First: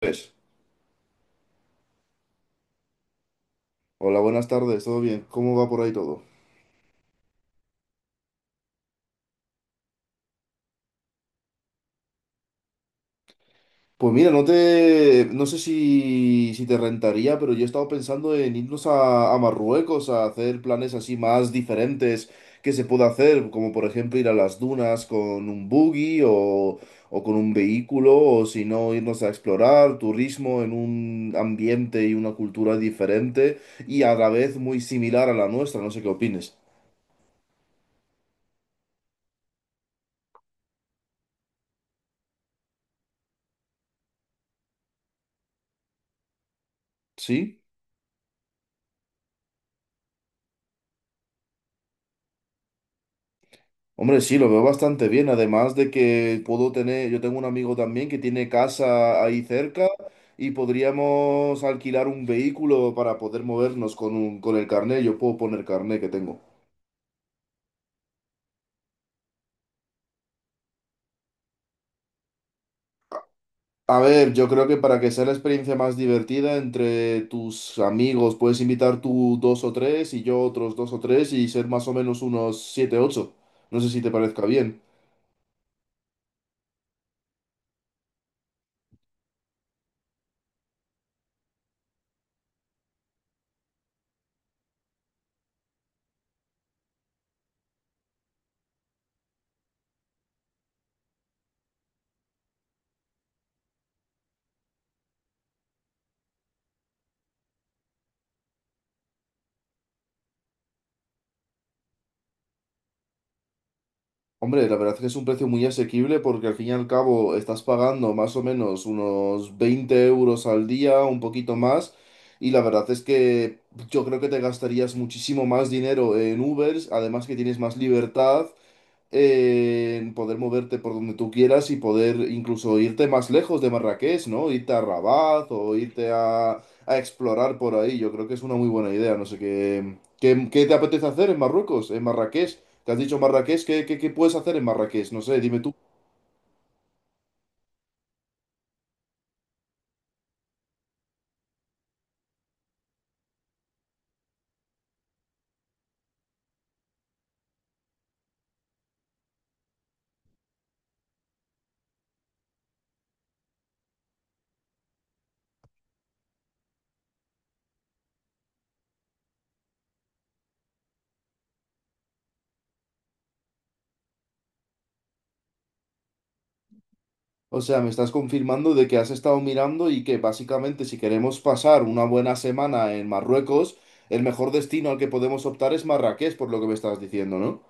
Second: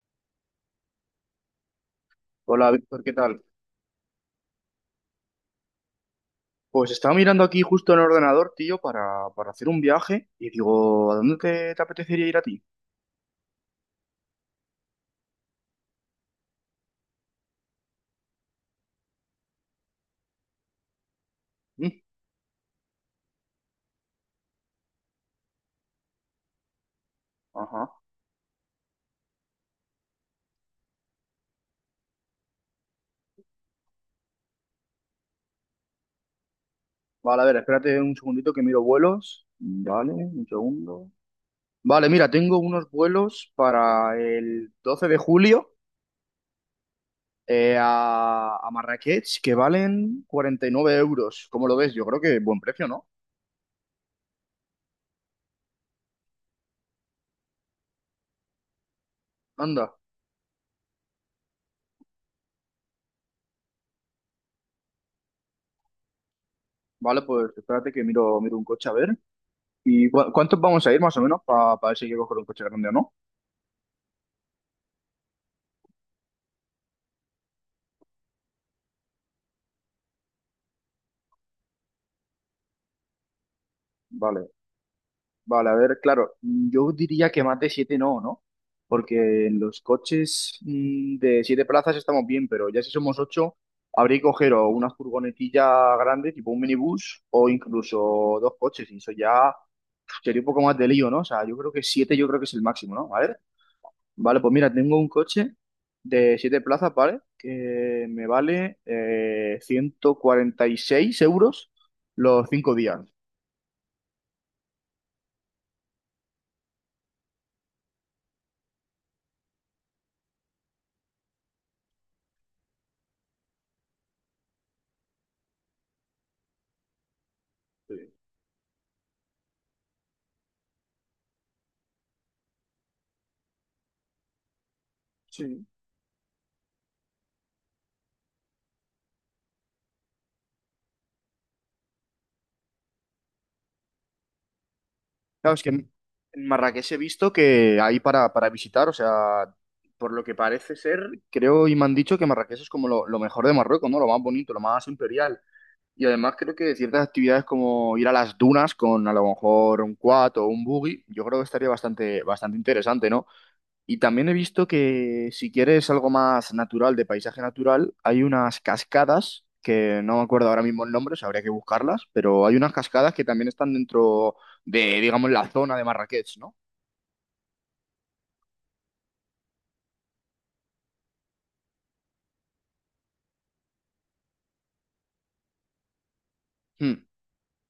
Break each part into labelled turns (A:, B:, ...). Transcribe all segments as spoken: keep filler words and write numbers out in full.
A: Pues,
B: Hola Víctor, ¿qué tal?
A: hola, buenas tardes, ¿todo bien? ¿Cómo va por ahí todo?
B: Pues estaba mirando aquí justo en el ordenador, tío, para, para hacer un viaje y digo, ¿a dónde te, te apetecería ir a ti?
A: Pues mira, no te, no sé si, si te rentaría, pero yo he estado pensando en irnos a, a Marruecos a hacer planes así más
B: Mm,
A: diferentes que se pueda hacer, como por ejemplo ir a las dunas con un buggy o, o con un
B: ajá.
A: vehículo, o si no, irnos a explorar turismo en un ambiente y una cultura diferente y a la vez muy similar a la nuestra, no sé qué opines.
B: Vale, a ver, espérate un segundito que miro vuelos. Vale, un segundo. Vale, mira, tengo unos vuelos para el doce de julio
A: ¿Sí?
B: eh, a, a Marrakech que valen cuarenta y nueve euros. ¿Cómo lo ves? Yo creo que buen precio, ¿no?
A: Hombre, sí, lo veo bastante bien. Además de que puedo tener, yo tengo un amigo también que tiene casa ahí cerca
B: Anda.
A: y podríamos alquilar un vehículo para poder movernos con un- con el carnet. Yo puedo poner carnet que tengo.
B: Vale, pues espérate que miro, miro un coche a ver. ¿Y cua- cuántos vamos a ir más o menos para ver si hay que coger un coche grande o no?
A: A ver, yo creo que para que sea la experiencia más divertida entre tus amigos, puedes invitar tú dos o tres y yo otros dos o tres y ser más o menos unos siete, ocho. No sé si te parezca
B: Vale.
A: bien.
B: Vale, a ver, claro, yo diría que más de siete no, ¿no? Porque en los coches mm, de siete plazas estamos bien, pero ya si somos ocho, habría que coger o una furgonetilla grande, tipo un minibús, o incluso dos coches, y eso ya sería un poco más de lío, ¿no? O sea, yo creo que siete yo creo que es el máximo, ¿no? A ver, vale, pues mira, tengo un coche de siete plazas, ¿vale? Que me vale eh, ciento cuarenta y seis euros los cinco días.
A: Hombre, la verdad es que es un precio muy asequible porque al fin y al cabo estás pagando más o menos unos veinte euros al día, un poquito más, y la verdad es que yo creo que te gastarías muchísimo más dinero en Ubers, además que tienes más
B: Sí.
A: libertad en poder moverte por donde tú quieras y poder incluso irte más lejos de Marrakech, ¿no? Irte a Rabat
B: Sí.
A: o irte a, a explorar por ahí. Yo creo que es una muy buena idea. No sé qué, qué, qué te apetece hacer en Marruecos, en Marrakech. ¿Te has dicho Marrakech? ¿Qué, qué, qué puedes hacer en Marrakech? No sé,
B: Claro,
A: dime
B: es que
A: tú.
B: en en Marrakech he visto que hay para, para visitar, o sea, por lo que parece ser, creo y me han dicho que Marrakech es como lo, lo mejor de Marruecos, ¿no? Lo más bonito, lo más imperial. Y además creo que ciertas actividades como ir a las dunas con a lo mejor un quad o un buggy, yo creo que estaría bastante, bastante interesante, ¿no? Y también he visto que si quieres algo más natural, de paisaje natural, hay unas cascadas, que no me acuerdo ahora mismo el nombre, o sea, habría que buscarlas, pero hay unas cascadas que también están dentro de, digamos, la zona de Marrakech, ¿no?
A: O sea, me estás confirmando de que has estado mirando y que básicamente si queremos pasar una buena semana en Marruecos, el mejor destino al que podemos optar es Marrakech, por lo que me estás
B: Hmm.
A: diciendo, ¿no?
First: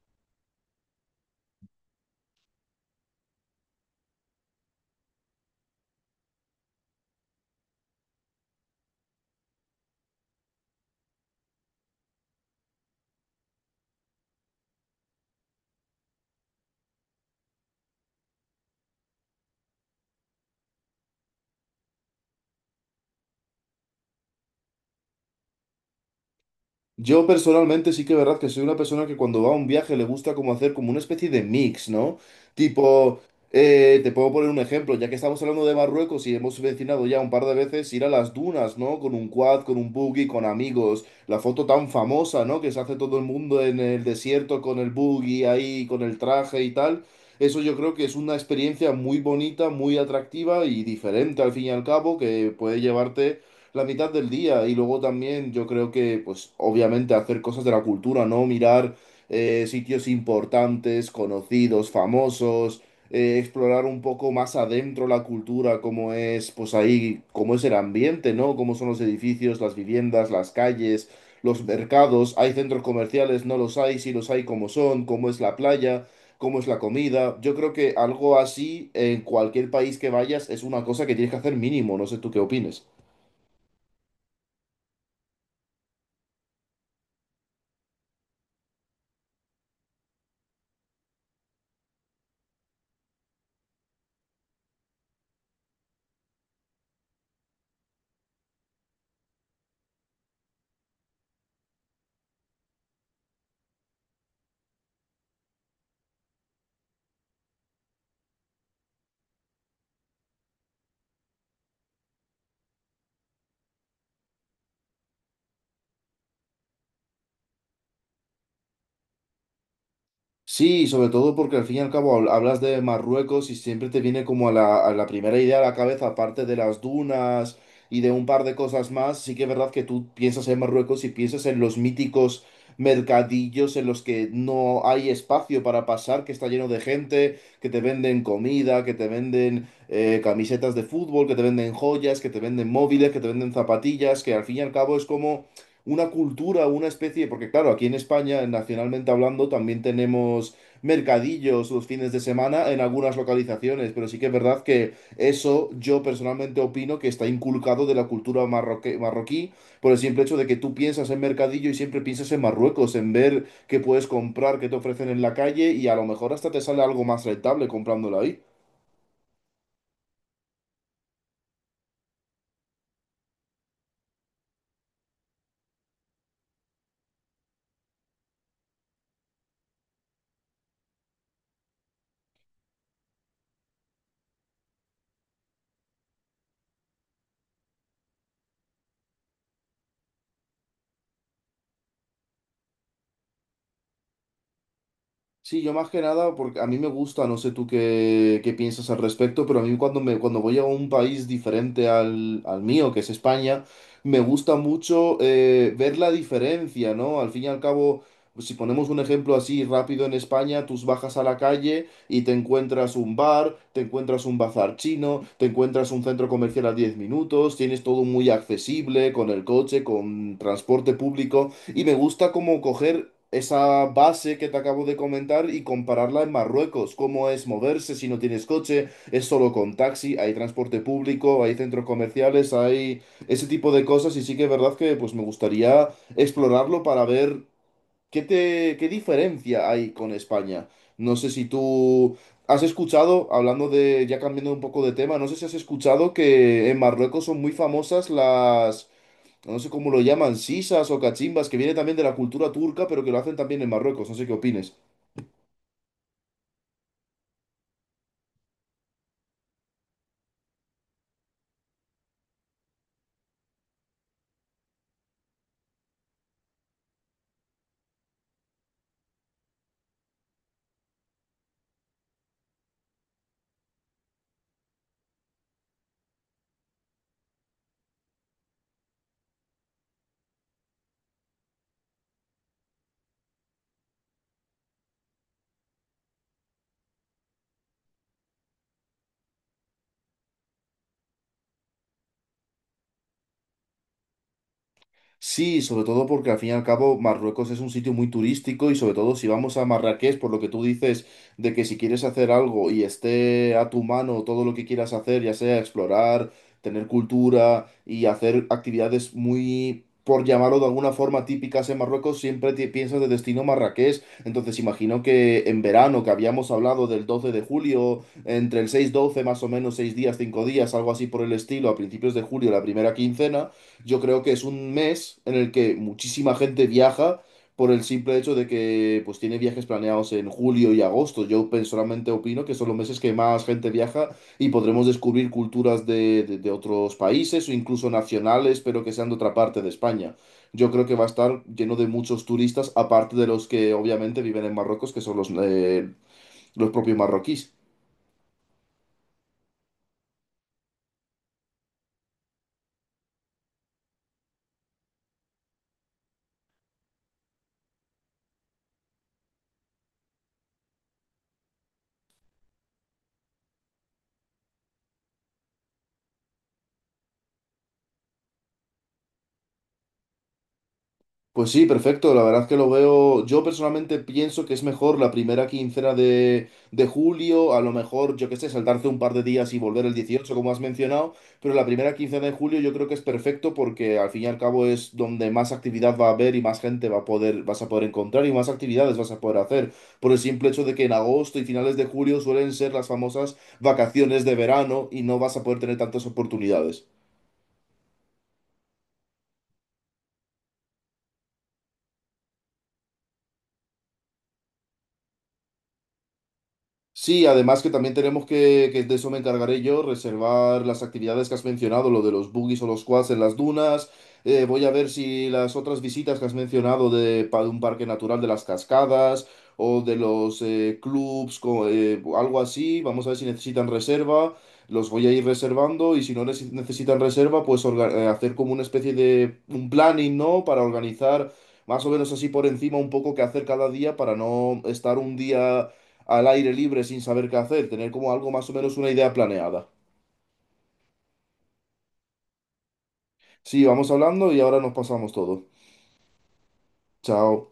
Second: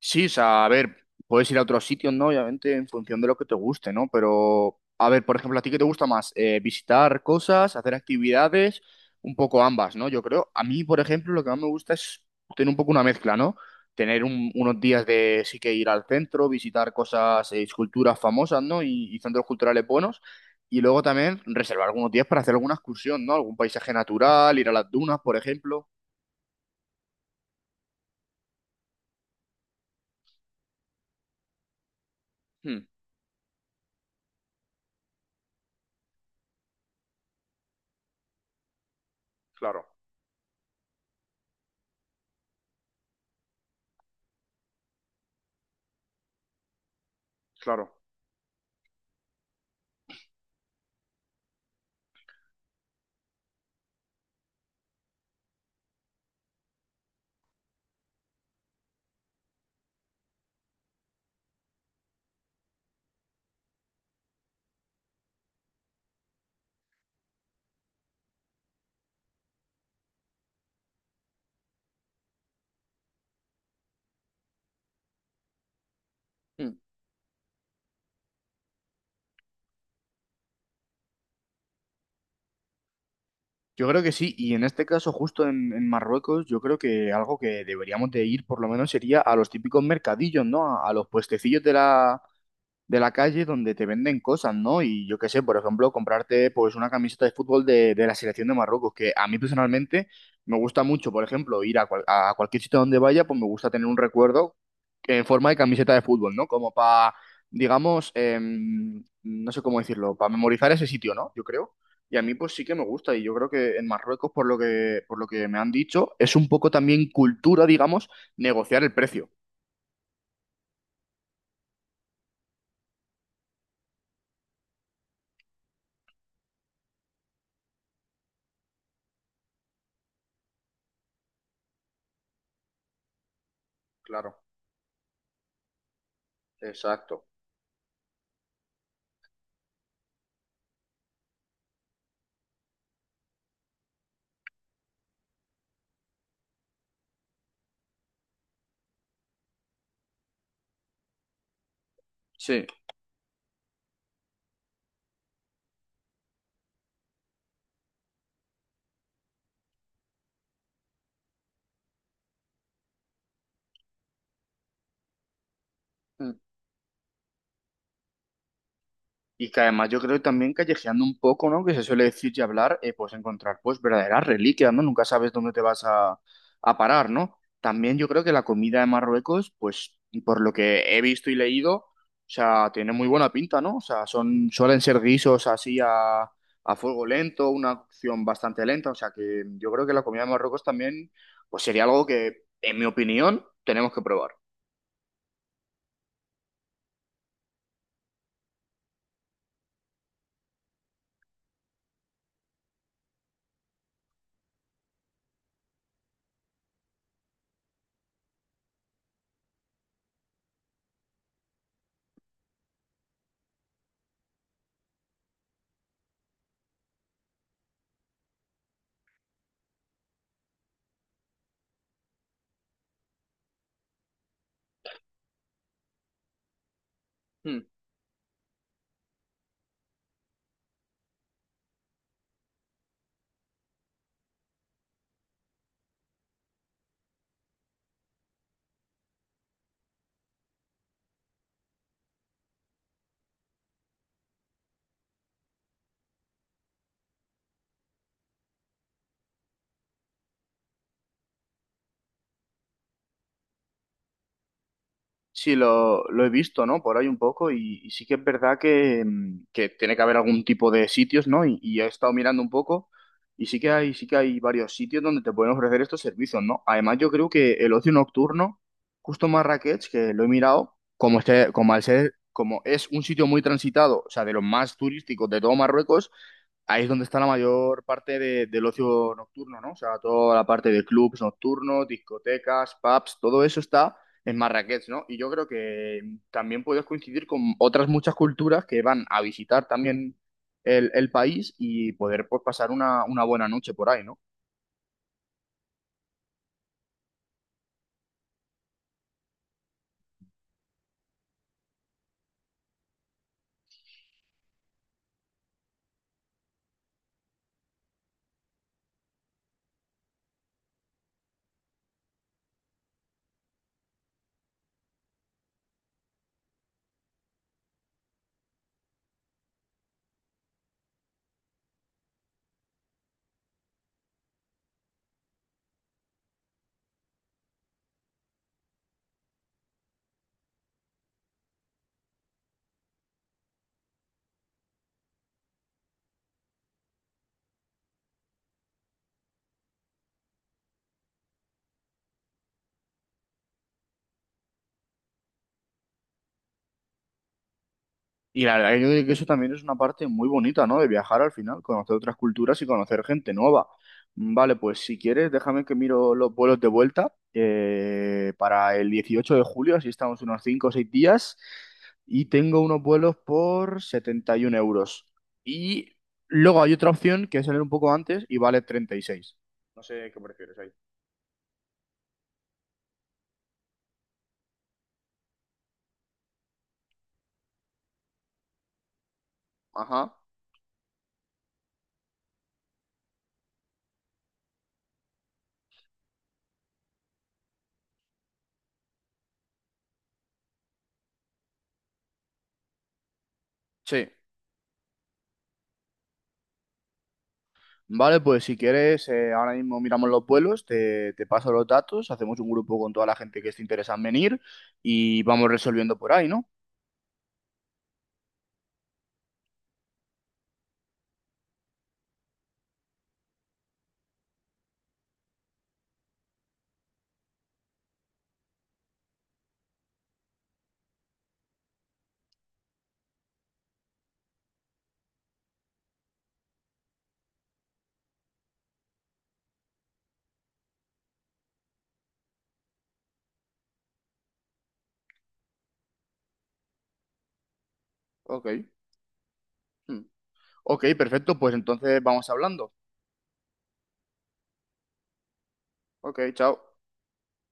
B: Sí, o sea, a ver, puedes ir a otros sitios, ¿no? Obviamente, en función de lo que te guste, ¿no? Pero, a ver, por ejemplo, ¿a ti qué te gusta más? Eh, visitar cosas, hacer actividades, un poco ambas, ¿no? Yo creo, a mí, por ejemplo, lo que más me gusta es tener un poco una mezcla, ¿no? Tener un- unos días de sí que ir al centro, visitar cosas, eh, esculturas famosas, ¿no? Y, y centros culturales buenos. Y luego también reservar algunos días para hacer alguna excursión, ¿no? Algún paisaje natural, ir a las dunas, por ejemplo.
A: Yo personalmente sí que es verdad que soy una persona que cuando va a un viaje le gusta como hacer como una especie de mix, ¿no?
B: Mm,
A: Tipo, eh, te puedo poner un ejemplo, ya que estamos hablando de Marruecos y hemos mencionado ya un par de veces ir a las dunas, ¿no? Con un quad, con
B: claro,
A: un buggy, con amigos, la foto tan famosa, ¿no? Que se hace todo el mundo en el desierto con el buggy ahí, con el traje y tal. Eso yo creo
B: claro.
A: que es una experiencia muy bonita, muy atractiva y diferente al fin y al cabo, que puede llevarte la mitad del día. Y luego también yo creo que, pues obviamente hacer cosas de la cultura, ¿no? Mirar eh, sitios importantes, conocidos, famosos, eh, explorar un poco más adentro la cultura, cómo es, pues ahí, cómo es el ambiente, ¿no? Cómo son los edificios, las viviendas, las calles, los mercados. ¿Hay centros comerciales? ¿No los hay? Si los hay, ¿cómo son? ¿Cómo es la playa? ¿Cómo es la comida? Yo creo que algo así en cualquier país que vayas es una cosa que tienes que hacer mínimo. No sé tú qué opines.
B: Yo creo que sí, y en este caso justo en, en Marruecos, yo creo que algo que deberíamos de ir por lo menos sería a los típicos mercadillos, ¿no? A, a los puestecillos de la, de la calle donde te venden cosas, ¿no? Y yo qué sé, por ejemplo, comprarte pues una camiseta de fútbol de, de la selección de Marruecos, que a mí personalmente me gusta mucho, por ejemplo, ir a, cual- a cualquier sitio donde vaya, pues me gusta tener un recuerdo en forma de camiseta de fútbol, ¿no? Como para, digamos, em, no sé cómo decirlo, para memorizar ese sitio, ¿no? Yo creo. Y a mí pues sí que me gusta y yo creo que en Marruecos, por lo que, por lo que me han dicho, es un poco también cultura, digamos, negociar el precio.
A: Sí, sobre todo porque al fin y al cabo habl- hablas de Marruecos y siempre te viene como a la, a la primera idea a la cabeza, aparte de las dunas y de un par de cosas más, sí que es verdad que tú piensas en Marruecos y piensas en los míticos mercadillos en los que
B: Claro,
A: no hay espacio para pasar, que está lleno de
B: exacto.
A: gente, que te venden comida, que te venden eh, camisetas de fútbol, que te venden joyas, que te venden móviles, que te venden zapatillas, que al fin y al cabo es como una cultura, una especie, porque claro, aquí en España, nacionalmente hablando, también tenemos mercadillos los fines de
B: Sí.
A: semana en algunas localizaciones, pero sí que es verdad que eso yo personalmente opino que está inculcado de la cultura marroque- marroquí por el simple hecho de que tú piensas en mercadillo y siempre piensas en Marruecos, en ver qué puedes comprar, qué te ofrecen en la calle y a lo mejor hasta te sale algo más rentable comprándolo ahí.
B: Y que además yo creo que también callejeando un poco, ¿no? Que se suele decir y hablar, eh, pues encontrar pues verdaderas reliquias, ¿no? Nunca sabes dónde te vas a, a parar, ¿no? También yo creo que la comida de Marruecos, pues por lo que he visto y leído, o sea, tiene muy buena pinta, ¿no? O sea, son, suelen ser guisos así a, a fuego lento, una cocción bastante lenta, o sea que yo creo que la comida de Marruecos también, pues sería algo que, en mi opinión, tenemos que probar.
A: Sí, yo más que nada, porque a mí me gusta, no sé tú qué, qué piensas al respecto, pero a mí cuando, me, cuando voy a un país diferente al, al mío, que es España, me gusta mucho eh, ver la diferencia, ¿no? Al fin y al cabo, si ponemos un ejemplo así rápido en España, tú bajas a la calle y te encuentras un bar, te encuentras un bazar chino, te encuentras un centro comercial a diez minutos, tienes todo muy accesible, con el coche, con transporte público. Y me gusta como coger esa base que te acabo de comentar y compararla en Marruecos. ¿Cómo es moverse si no tienes coche? ¿Es solo con taxi? ¿Hay transporte público? ¿Hay centros comerciales? ¿Hay ese tipo de cosas? Y sí que es verdad que pues me gustaría explorarlo para ver qué te, qué diferencia hay con España. No sé si tú has escuchado, hablando de, ya cambiando un poco de tema, no sé si has escuchado que en Marruecos son muy famosas las no sé cómo lo llaman, sisas o cachimbas, que viene también de la cultura turca, pero que lo hacen también en Marruecos, no sé qué opines.
B: Sí, lo, lo he visto, ¿no? Por ahí un poco y, y sí que es verdad que, mm, que tiene que haber algún tipo de sitios, ¿no? Y, y he estado mirando un poco y sí que hay, sí que hay varios sitios donde te pueden ofrecer estos servicios, ¿no? Además, yo creo que el ocio nocturno, justo Marrakech, que lo he mirado, como este, como al ser, como es un sitio muy transitado, o sea, de los más turísticos de todo Marruecos, ahí es donde está la mayor parte de- del ocio nocturno, ¿no? O sea, toda la parte de clubs nocturnos, discotecas, pubs, todo eso está en Marrakech, ¿no? Y yo creo que también puedes coincidir con otras muchas culturas que van a visitar también el, el país y poder pues, pasar una, una buena noche por ahí, ¿no?
A: Sí, sobre todo porque al fin y al cabo Marruecos es un sitio muy turístico y sobre todo si vamos a Marrakech, por lo que tú dices de que si quieres hacer algo y esté a tu mano todo lo que quieras hacer, ya sea explorar, tener cultura y hacer actividades muy, por llamarlo de alguna forma, típicas en Marruecos, siempre te piensas de destino Marrakech. Entonces imagino que en verano, que habíamos hablado del doce de julio, entre el seis doce más o menos, seis días, cinco días, algo así por el estilo, a principios de julio, la primera quincena. Yo creo que es un mes en el que muchísima gente viaja por el simple hecho de que pues tiene viajes planeados en julio y agosto. Yo personalmente opino que son los meses que más gente viaja y podremos descubrir culturas de, de- de otros países o incluso nacionales, pero que sean de otra parte de España. Yo creo que va a estar lleno de muchos turistas, aparte de los que obviamente viven en Marruecos, que son los, eh, los propios marroquíes.
B: Y la verdad que que eso también es una parte muy bonita, ¿no? De viajar al final, conocer otras culturas y conocer gente nueva. Vale, pues si quieres, déjame que miro los vuelos de vuelta eh, para el dieciocho de julio, así estamos unos cinco o seis días, y tengo unos vuelos por setenta y un euros. Y luego hay otra opción que es salir un poco antes y vale treinta y seis. No sé qué prefieres ahí.
A: Pues sí, perfecto. La verdad que lo veo. Yo personalmente pienso que es mejor la primera quincena de, de julio. A lo mejor, yo qué sé, saltarse un par de días y volver el
B: Ajá,
A: dieciocho como has mencionado. Pero la primera quincena de julio yo creo que es perfecto porque al fin y al cabo es donde más actividad va a haber y más gente va a poder, vas a poder encontrar y más actividades vas a poder hacer. Por el simple hecho de que en agosto y finales de julio suelen ser las famosas
B: sí.
A: vacaciones de verano y no vas a poder tener tantas oportunidades.
B: Vale, pues si quieres, eh, ahora mismo miramos los vuelos, te, te paso los datos, hacemos un grupo con toda la gente que esté interesada en venir y vamos resolviendo por ahí, ¿no?
A: Sí, además que también tenemos que, que de eso me encargaré yo, reservar las actividades que has mencionado, lo de los buggies o los quads en las dunas. Eh, voy a ver si las otras visitas que has mencionado de, pa- de un parque natural de las cascadas o de los eh, clubs, co- eh, algo así, vamos a ver si necesitan reserva, los voy a ir reservando y si no neces- necesitan reserva, pues orga- eh, hacer como una especie de un planning, ¿no? Para organizar más o menos así por encima un poco qué hacer cada día para no estar un día al aire libre sin saber qué hacer, tener como algo
B: Ok.
A: más o menos una idea planeada.
B: Mm. Ok, perfecto, pues entonces vamos hablando.
A: Sí, vamos hablando y ahora nos pasamos todo.
B: Ok, chao.
A: Chao.